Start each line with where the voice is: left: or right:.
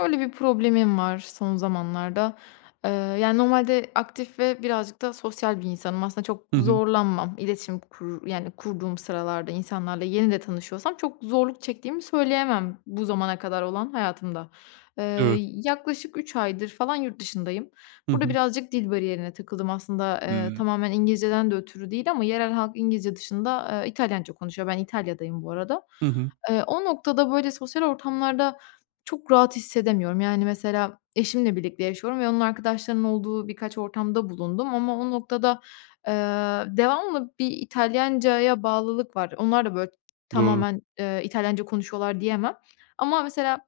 left: Böyle bir problemim var son zamanlarda. Eee, yani, normalde aktif ve birazcık da sosyal bir insanım. Aslında çok
right: Hı hı.
left: zorlanmam, iletişim kur yani, kurduğum sıralarda insanlarla yeni de tanışıyorsam çok zorluk çektiğimi söyleyemem bu zamana kadar olan hayatımda. Eee,
right: Evet.
left: yaklaşık 3 aydır falan yurt dışındayım.
right: Hı
left: Burada
right: hı.
left: birazcık dil bariyerine takıldım. Aslında, eee,
right: Hımm.
left: tamamen İngilizce'den de ötürü değil ama yerel halk İngilizce dışında, eee, İtalyanca konuşuyor, ben İtalya'dayım bu arada.
right: Hı hı.
left: Eee, o noktada, böyle, sosyal ortamlarda çok rahat hissedemiyorum, yani, mesela eşimle birlikte yaşıyorum ve onun arkadaşlarının olduğu birkaç ortamda bulundum ama o noktada, eee, devamlı bir İtalyancaya bağlılık var. Onlar da, böyle,
right: Doğru.
left: tamamen, eee, İtalyanca konuşuyorlar diyemem ama mesela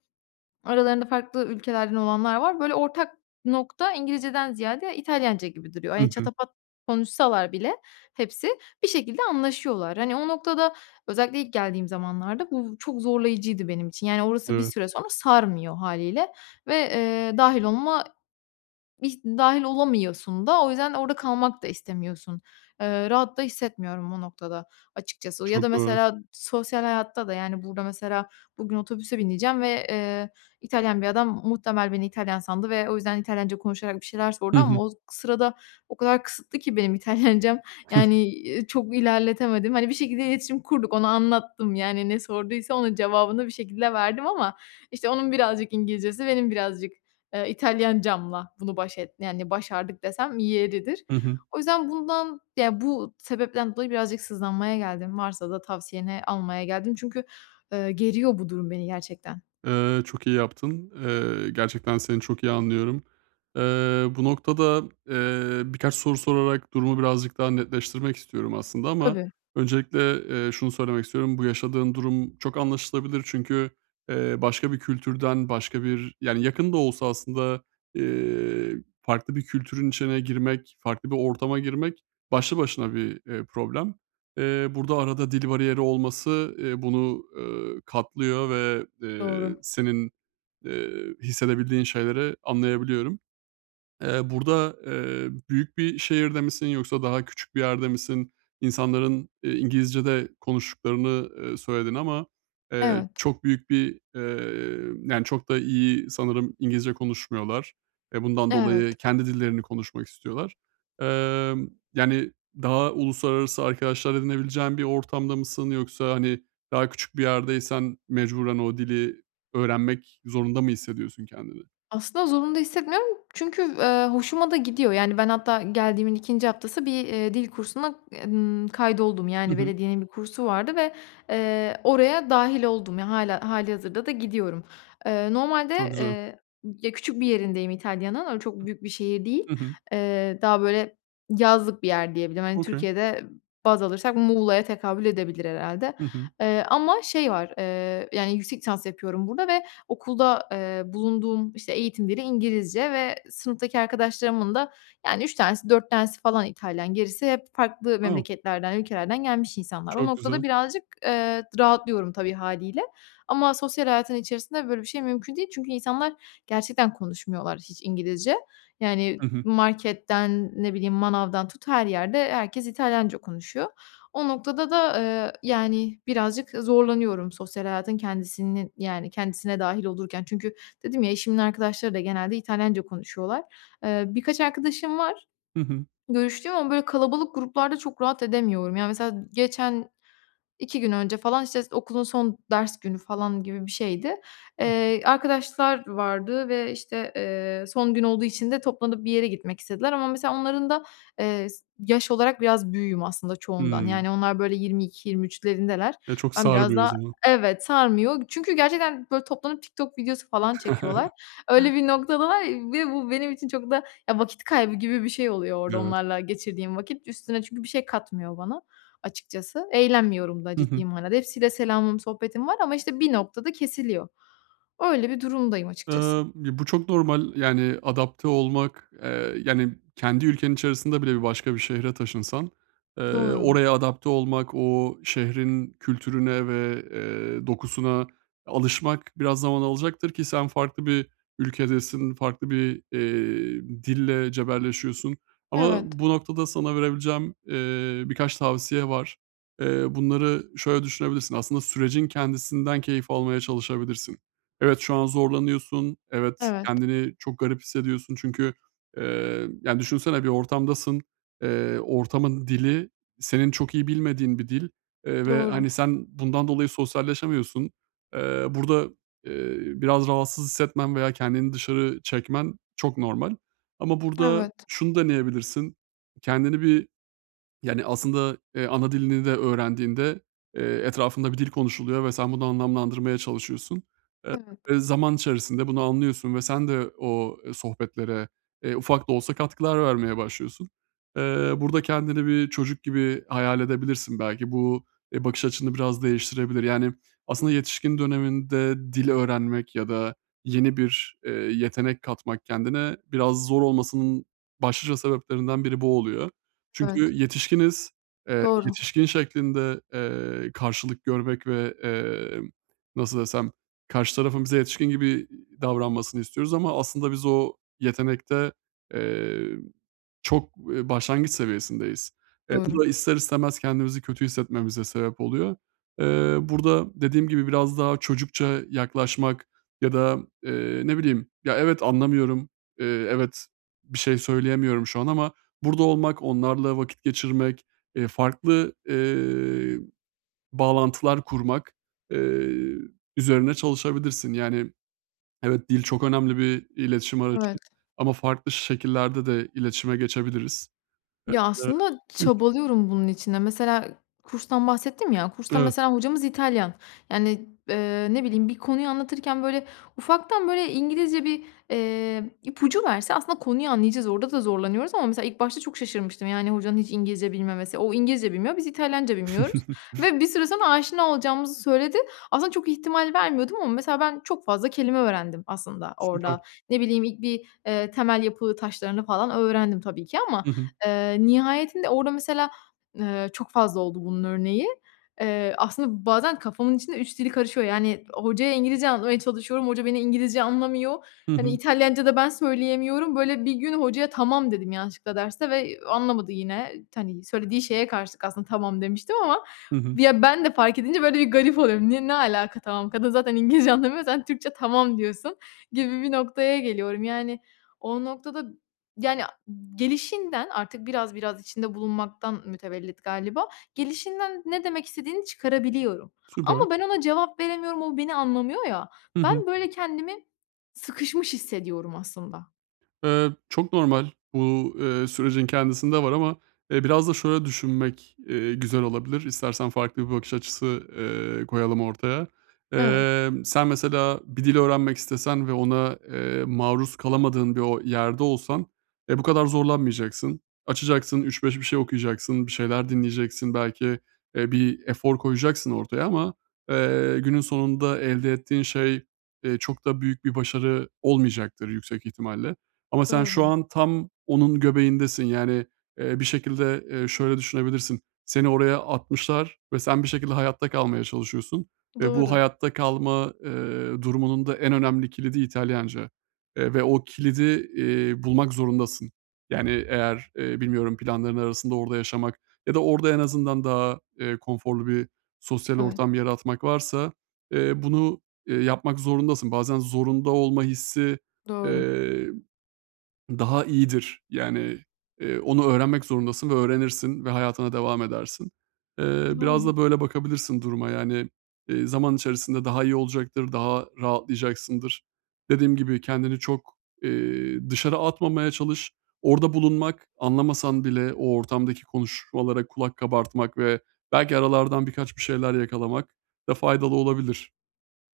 left: aralarında farklı ülkelerden olanlar var. Böyle, ortak nokta İngilizceden ziyade İtalyanca gibi duruyor.
right: Hı
left: Hani,
right: hı.
left: çatapat konuşsalar bile hepsi, bir şekilde anlaşıyorlar. Hani, o noktada özellikle ilk geldiğim zamanlarda, bu çok zorlayıcıydı benim için, yani, orası bir
right: Evet.
left: süre sonra sarmıyor hâliyle ve, eee, dâhil olma, hiç dâhil olamıyorsun da. O yüzden, orada kalmak da istemiyorsun. Eee, rahat da hissetmiyorum o noktada açıkçası ya da
right: Çok doğru.
left: mesela sosyal hayatta da, yani, burada mesela bugün otobüse bineceğim ve, eee, İtalyan bir adam muhtemel beni İtalyan sandı ve o yüzden, İtalyanca konuşarak bir şeyler
right: Hı
left: sordu
right: hı.
left: ama o sırada, o kadar kısıtlı ki benim İtalyancam, yani, ııı, çok ilerletemedim. Hani, bir şekilde iletişim kurduk, ona anlattım, yani, ne sorduysa onun cevabını bir şekilde verdim ama, işte, onun birazcık İngilizcesi benim birazcık, eee, İtalyancamla bunu baş et yani, başardık desem yeridir.
right: Hı hı.
left: O yüzden bundan, ya bu sebepten dolayı birazcık sızlanmaya geldim, varsa da tavsiyeni almaya geldim çünkü, eee, geriyor bu durum beni gerçekten.
right: Eee, çok iyi yaptın. Eee, gerçekten seni çok iyi anlıyorum. Eee, bu noktada, eee, birkaç soru sorarak, durumu birazcık daha netleştirmek istiyorum aslında ama
left: Tabii.
right: öncelikle, eee, şunu söylemek istiyorum. Bu yaşadığın durum çok anlaşılabilir. Çünkü, eee, başka bir kültürden başka bir, yani, yakın da olsa aslında, eee, farklı bir kültürün içine girmek, farklı bir ortama girmek, başlı başına bir, eee, problem. Eee, burada arada dil bariyeri olması, eee, bunu, eee, katlıyor ve, eee,
left: Doğru.
right: senin, eee, hissedebildiğin şeyleri anlayabiliyorum. Eee, burada, eee, büyük bir şehirde misin yoksa daha küçük bir yerde misin? İnsanların, eee, İngilizce de konuştuklarını, eee, söyledin ama, eee,
left: Evet.
right: çok büyük bir, eee, yani, çok da iyi sanırım İngilizce konuşmuyorlar. E, bundan
left: Evet.
right: dolayı kendi dillerini konuşmak istiyorlar. Emm, yani, daha uluslararası arkadaşlar edinebileceğin bir ortamda mısın yoksa, hani, daha küçük bir yerdeysen mecburen o dili öğrenmek zorunda mı hissediyorsun kendini?
left: Aslında zorunda hissetmiyorum çünkü, eee, hoşuma da gidiyor, yani, ben hatta geldiğimin 2 haftası bir, eee, dil kursuna, y ımm, kaydoldum,
right: Hı
left: yani,
right: hı.
left: belediyenin bir kursu vardı ve, eee, oraya dâhil oldum, yani, hâlâ hâlihazırda gidiyorum. Eee, normalde,
right: Çok güzel.
left: eee, ya küçük bir yerindeyim İtalya'nın, öyle çok büyük bir şehir değil.
right: Hı hı.
left: Eee, daha böyle, yazlık bir yer diyebilirim, hani,
right: Okay.
left: Türkiye'de baz alırsak Muğla'ya tekabül edebilir herhâlde,
right: Hı hı.
left: eee, ama şey var, eee, yani, yüksek lisans yapıyorum burada ve okulda, eee, bulunduğum, işte, eğitim dili İngilizce ve sınıftaki arkadaşlarımın da, yani, 3 tanesi 4 tanesi falan İtalyan, gerisi hep farklı
right: O
left: memleketlerden, ülkelerden gelmiş insanlar. O
right: Çok
left: noktada
right: güzel.
left: birazcık, eee, d rahatlıyorum tabii hâliyle ama sosyal hayatın içerisinde, böyle, bir şey mümkün değil, çünkü insanlar gerçekten konuşmuyorlar hiç İngilizce, yani,
right: Hı hı.
left: marketten, ne bileyim manavdan tut, her yerde herkes İtalyanca konuşuyor. O noktada da, eee, yani, birazcık, zorlanıyorum sosyal hayatın kendisinin, yani, kendisine dâhil olurken çünkü dedim ya eşimin arkadaşları da genelde İtalyanca konuşuyorlar. Eee, birkaç arkadaşım var
right: Hı hı.
left: görüştüğüm ama, böyle, kalabalık gruplarda çok rahat edemiyorum. Ya, mesela geçen 2 gün önce falan, işte, s okulun son ders günü falan gibi bir şeydi. Eee, arkadaşlar vardı ve, işte, eee, son gün olduğu için de toplanıp bir yere gitmek istediler ama mesela onların da, eee, s yaş olarak biraz büyüğüm aslında çoğundan,
right: Hımm.
left: yani, onlar, böyle, 22-23'lerindeler.
right: E, çok
left: Ben biraz
right: sarmıyor o
left: daha,
right: zaman.
left: evet, sarmıyor çünkü gerçekten, böyle, toplanıp TikTok videosu falan çekiyorlar. Öyle bir noktadalar ve bu benim için çok da ya vakit kaybı gibi bir şey oluyor orada
right: Evet.
left: onlarla geçirdiğim vakit. Üstüne çünkü bir şey katmıyor bana açıkçası. Eğlenmiyorum da
right: Hı
left: ciddi
right: hı.
left: manada. Hepsiyle selamım, sohbetim var ama, işte, bir noktada kesiliyor. Öyle bir durumdayım açıkçası.
right: Imm, ya bu çok normal. Yani, adapte olmak, eee, yani, kendi ülkenin içerisinde bile bir başka bir şehre taşınsan, eee,
left: Doğru.
right: oraya adapte olmak, o şehrin kültürüne ve, eee, dokusuna alışmak, biraz zaman alacaktır ki sen farklı bir ülkedesin, farklı bir, eee, dille cebelleşiyorsun ama
left: Evet.
right: bu noktada sana verebileceğim, eee, birkaç tavsiye var. Eee, bunları şöyle düşünebilirsin, aslında sürecin kendisinden keyif almaya çalışabilirsin. Evet, şu an zorlanıyorsun. Evet,
left: Evet.
right: kendini çok garip hissediyorsun. Çünkü, eee, ya, düşünsene bir ortamdasın. Eee, ortamın dili senin çok iyi bilmediğin bir dil, eee, ve
left: Doğru.
right: hani, sen bundan dolayı sosyalleşemiyorsun. Eee, burada, eee, biraz rahatsız hissetmen veya kendini dışarı çekmen çok normal ama burada
left: Evet.
right: şunu deneyebilirsin. Kendini bir, yani, aslında, eee, ana dilini de öğrendiğinde, eee, etrafında bir dil konuşuluyor ve sen bunu anlamlandırmaya çalışıyorsun.
left: Evet.
right: Eee, zaman içerisinde bunu anlıyorsun ve sen de o, eee, sohbetlere, eee, ufak da olsa katkılar vermeye başlıyorsun. Eee, burada kendini bir çocuk gibi hayal edebilirsin belki. Bu, eee, bakış açını biraz değiştirebilir. Yani, aslında yetişkin döneminde dil öğrenmek ya da yeni bir, eee, yetenek katmak kendine biraz zor olmasının başlıca sebeplerinden biri bu oluyor. Çünkü
left: Evet.
right: yetişkiniz. Eee,
left: Doğru.
right: yetişkin şeklinde, eee, karşılık görmek ve, emm, nasıl desem karşı tarafın bize yetişkin gibi, iii, davranmasını istiyoruz ama aslında biz o yetenekte, eee, çok, eee, başlangıç seviyesindeyiz. E, bu
left: Doğru.
right: da ister istemez kendimizi kötü hissetmemize sebep oluyor. Eee, burada dediğim gibi biraz daha çocukça yaklaşmak ya da, eee, ne bileyim, ya, evet, anlamıyorum. Eee, evet, bir şey söyleyemiyorum şu an ama burada olmak, onlarla vakit geçirmek, eee, farklı, eee, bağlantılar kurmak, eee, üzerine çalışabilirsin. Yani, evet, dil çok önemli bir iletişim aracı
left: Evet.
right: ama farklı şekillerde de iletişime geçebiliriz
left: Ya, aslında
right: [unintelligible]
left: çabalıyorum bunun için de. Mesela kurstan bahsettim ya, kursta
right: [unintelligible]
left: mesela hocamız İtalyan, yani, ııı, ne bileyim bir konuyu anlatırken, böyle, ufaktan, böyle, İngilizce bir, eee, ipucu verse aslında konuyu anlayacağız, orada da zorlanıyoruz ama mesela ilk başta çok şaşırmıştım, yani, hocanın hiç İngilizce bilmemesi, o İngilizce bilmiyor, biz İtalyanca bilmiyoruz ve bir süre sonra aşina olacağımızı söyledi. Aslında çok ihtimal vermiyordum ama mesela ben çok fazla kelime öğrendim aslında
right: Süper.
left: orada. Ne bileyim ilk bir, eee, temel yapı taşlarını falan öğrendim tabii ki ama,
right: Hı hı.
left: eee, nihayetinde orada mesela, eee, çok fazla oldu bunun örneği. Eee, aslında bazen kafamın içinde 3 dili karışıyor, yani, hocaya İngilizce anlatmaya çalışıyorum, hoca beni İngilizce anlamıyor,
right: Hı
left: hani,
right: hı.
left: İtalyanca da ben söyleyemiyorum, böyle, bir gün hocaya "Tamam." dedim yanlışlıkla derste ve, eee, anlamadı yine, t hani, söylediği şeye karşılık aslında tamam demiştim ama
right: Hı hı.
left: ya ben de fark edince, böyle, bir garip oluyorum. Ne ne alaka tamam kadın zaten İngilizce anlamıyor, sen Türkçe tamam diyorsun gibi bir noktaya geliyorum, yani, o noktada, yani, gelişinden artık biraz biraz içinde bulunmaktan mütevellit galiba gelişinden ne demek istediğini çıkarabiliyorum
right: Süper.
left: ama ben ona cevap veremiyorum, o beni anlamıyor ya,
right: Hı hı.
left: ben, böyle, kendimi sıkışmış hissediyorum aslında.
right: Iıı, çok normal. Bu, ııı, sürecin kendisinde var ama, eee, biraz da şöyle düşünmek, ııı, güzel olabilir. İstersen farklı bir bakış açısı, ııı, koyalım ortaya.
left: Evet.
right: Emm, sen mesela bir dil öğrenmek istesen ve ona, eee, maruz kalamadığın bir o yerde olsan, e, bu kadar zorlanmayacaksın. Açacaksın, 3-5 bir şey okuyacaksın, bir şeyler dinleyeceksin. Belki, eee, bir efor koyacaksın ortaya ama, eee, günün sonunda elde ettiğin şey, eee, çok da büyük bir başarı olmayacaktır yüksek ihtimalle. Ama sen şu
left: Doğru.
right: an tam onun göbeğindesin. Yani, eee, bir şekilde, eee, şöyle düşünebilirsin: Seni oraya atmışlar ve sen bir şekilde hayatta kalmaya çalışıyorsun ve bu
left: Doğru.
right: hayatta kalma, eee, durumunun da en önemli kilidi İtalyanca. Eee, ve o kilidi, iii, bulmak zorundasın. Yani, eğer, eee, bilmiyorum planların arasında orada yaşamak ya da orada en azından daha, eee, konforlu bir sosyal
left: Evet.
right: ortam yaratmak varsa, eee, bunu, eee, yapmak zorundasın. Bazen zorunda olma hissi,
left: Doğru.
right: eee, daha iyidir. Yani, eee, onu öğrenmek zorundasın ve öğrenirsin ve hayatına devam edersin. Eee, biraz
left: Doğru.
right: da böyle bakabilirsin duruma. Yani, eee, zaman içerisinde daha iyi olacaktır. Daha rahatlayacaksındır. Dediğim gibi kendini çok, eee, dışarı atmamaya çalış. Orada
left: [unintelligible]
right: bulunmak, anlamasan bile o ortamdaki konuşmalara kulak kabartmak ve belki aralardan birkaç bir şeyler yakalamak da faydalı olabilir.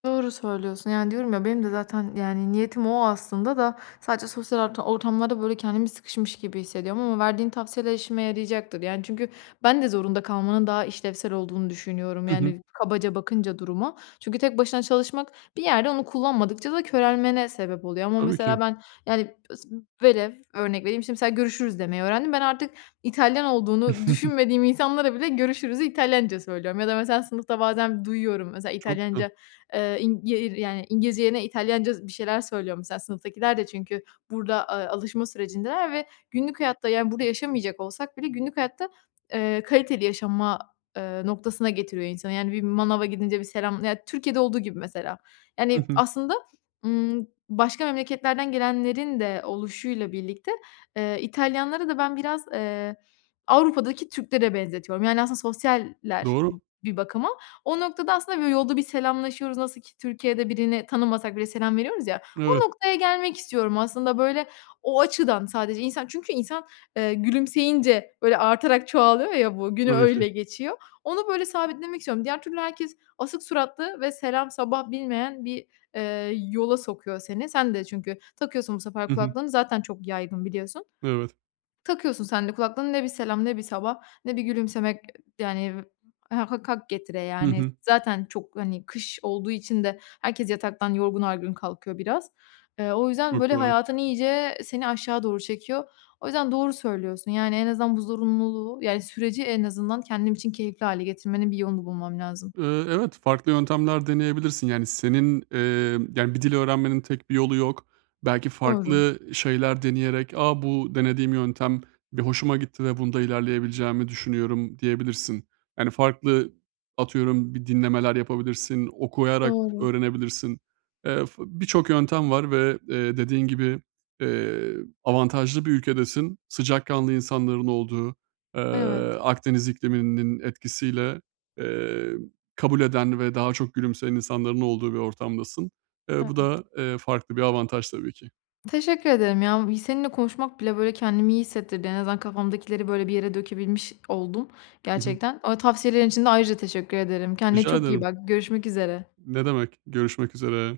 left: Doğru söylüyorsun. Yani, diyorum ya, benim de zaten, yani, niyetim o aslında da, sadece sosyal orta ortamlarda böyle kendimi sıkışmış gibi hissediyorum ama verdiğin tavsiyeler işime yarayacaktır. Yani, çünkü ben de zorunda kalmanın daha işlevsel olduğunu düşünüyorum,
right: Hı hı.
left: yani, kabaca bakınca duruma. Çünkü tek başına çalışmak, bir yerde onu kullanmadıkça da körelmene sebep oluyor ama,
right: Tabii
left: mesela,
right: ki.
left: ben yani, s velev, örnek vereyim, şimdi, mesela, görüşürüz demeyi öğrendim. Ben artık, İtalyan olduğunu düşünmediğim insanlara bile, görüşürüzü İtalyanca söylüyorum. Ya da mesela, sınıfta bazen duyuyorum, mesela,
right: Çok güzel.
left: İtalyanca, eee, ing ye ir, yani, İngilizce yerine İtalyanca z bir şeyler söylüyor mesela, sınıftakiler de, çünkü burada, eee, alışma sürecindeler ve günlük hayatta, yani burada yaşamayacak olsak bile, günlük hayatta, eee, kaliteli yaşama, eee, noktasına getiriyor insanı. Yani bir manava gidince, bir selam ya Türkiye'de olduğu gibi mesela.
right: Hı
left: Yani,
right: hı.
left: aslında, ımm, başka memleketlerden gelenlerin de oluşuyla birlikte, eee, İtalyanları da ben biraz, eee, Avrupa'daki Türklere benzetiyorum, yani, aslında sosyaller
right: Doğru.
left: bir bakıma. O noktada, aslında, böyle, yolda bir selamlaşıyoruz, nasıl ki Türkiye'de birini tanımasak bile, selam veriyoruz ya.
right: Evet.
left: O noktaya gelmek istiyorum aslında, böyle, o açıdan, sadece insan, çünkü insan, eee, gülümseyince, böyle, artarak çoğalıyor ya bu, günü
right: Tabii ki.
left: öyle geçiyor. Onu, böyle, sabitlemek istiyorum. Diğer türlü herkes, asık suratlı ve selam sabah bilmeyen bir, eee, yola sokuyor seni. Sen de çünkü, takıyorsun bu sefer
right: Hı hı.
left: kulaklığını, zaten çok yaygın biliyorsun.
right: Evet.
left: Takıyorsun sen de kulaklığını, ne bir selam, ne bir sabah, ne bir gülümsemek, yani, ha hak getire
right: Hı
left: yani,
right: hı.
left: zaten çok, hani, kış olduğu için de herkes yataktan yorgun argın kalkıyor biraz. Eee, o yüzden,
right: Çok
left: böyle,
right: doğru.
left: hayatın, iyice seni aşağı doğru çekiyor. O yüzden doğru söylüyorsun, yani en azından bu zorunluluğu yani süreci en azından, kendim için keyifli hâle getirmenin bir yolunu bulmam lazım.
right: Eee, evet, farklı yöntemler deneyebilirsin. Yani, senin, eee, yani, bir dil öğrenmenin tek bir yolu yok. Belki
left: Doğru.
right: farklı şeyler deneyerek, "A, bu denediğim yöntem bir hoşuma gitti ve bunda ilerleyebileceğimi düşünüyorum." diyebilirsin. Yani, farklı, atıyorum bir dinlemeler yapabilirsin. Okuyarak
left: Doğru.
right: öğrenebilirsin. Eee, f birçok yöntem var ve, eee, dediğin gibi, eee, avantajlı bir ülkedesin. Sıcakkanlı insanların olduğu, eee,
left: Evet.
right: Akdeniz ikliminin etkisiyle, eee, kabul eden ve daha çok gülümseyen insanların olduğu bir ortamdasın. Eee, bu
left: Evet.
right: da, eee, farklı bir avantaj tabii ki.
left: Teşekkür ederim ya. Bu bi seninle konuşmak bile, böyle, kendimi iyi hissettirdi. En azından kafamdakileri, böyle, bir yere dökebilmiş oldum
right: Hı hı.
left: gerçekten. Eee, tavsiyelerin için de ayrıca teşekkür ederim. Kendine
right: Rica
left: çok iyi
right: ederim.
left: bak, görüşmek üzere.
right: Ne demek? Görüşmek üzere.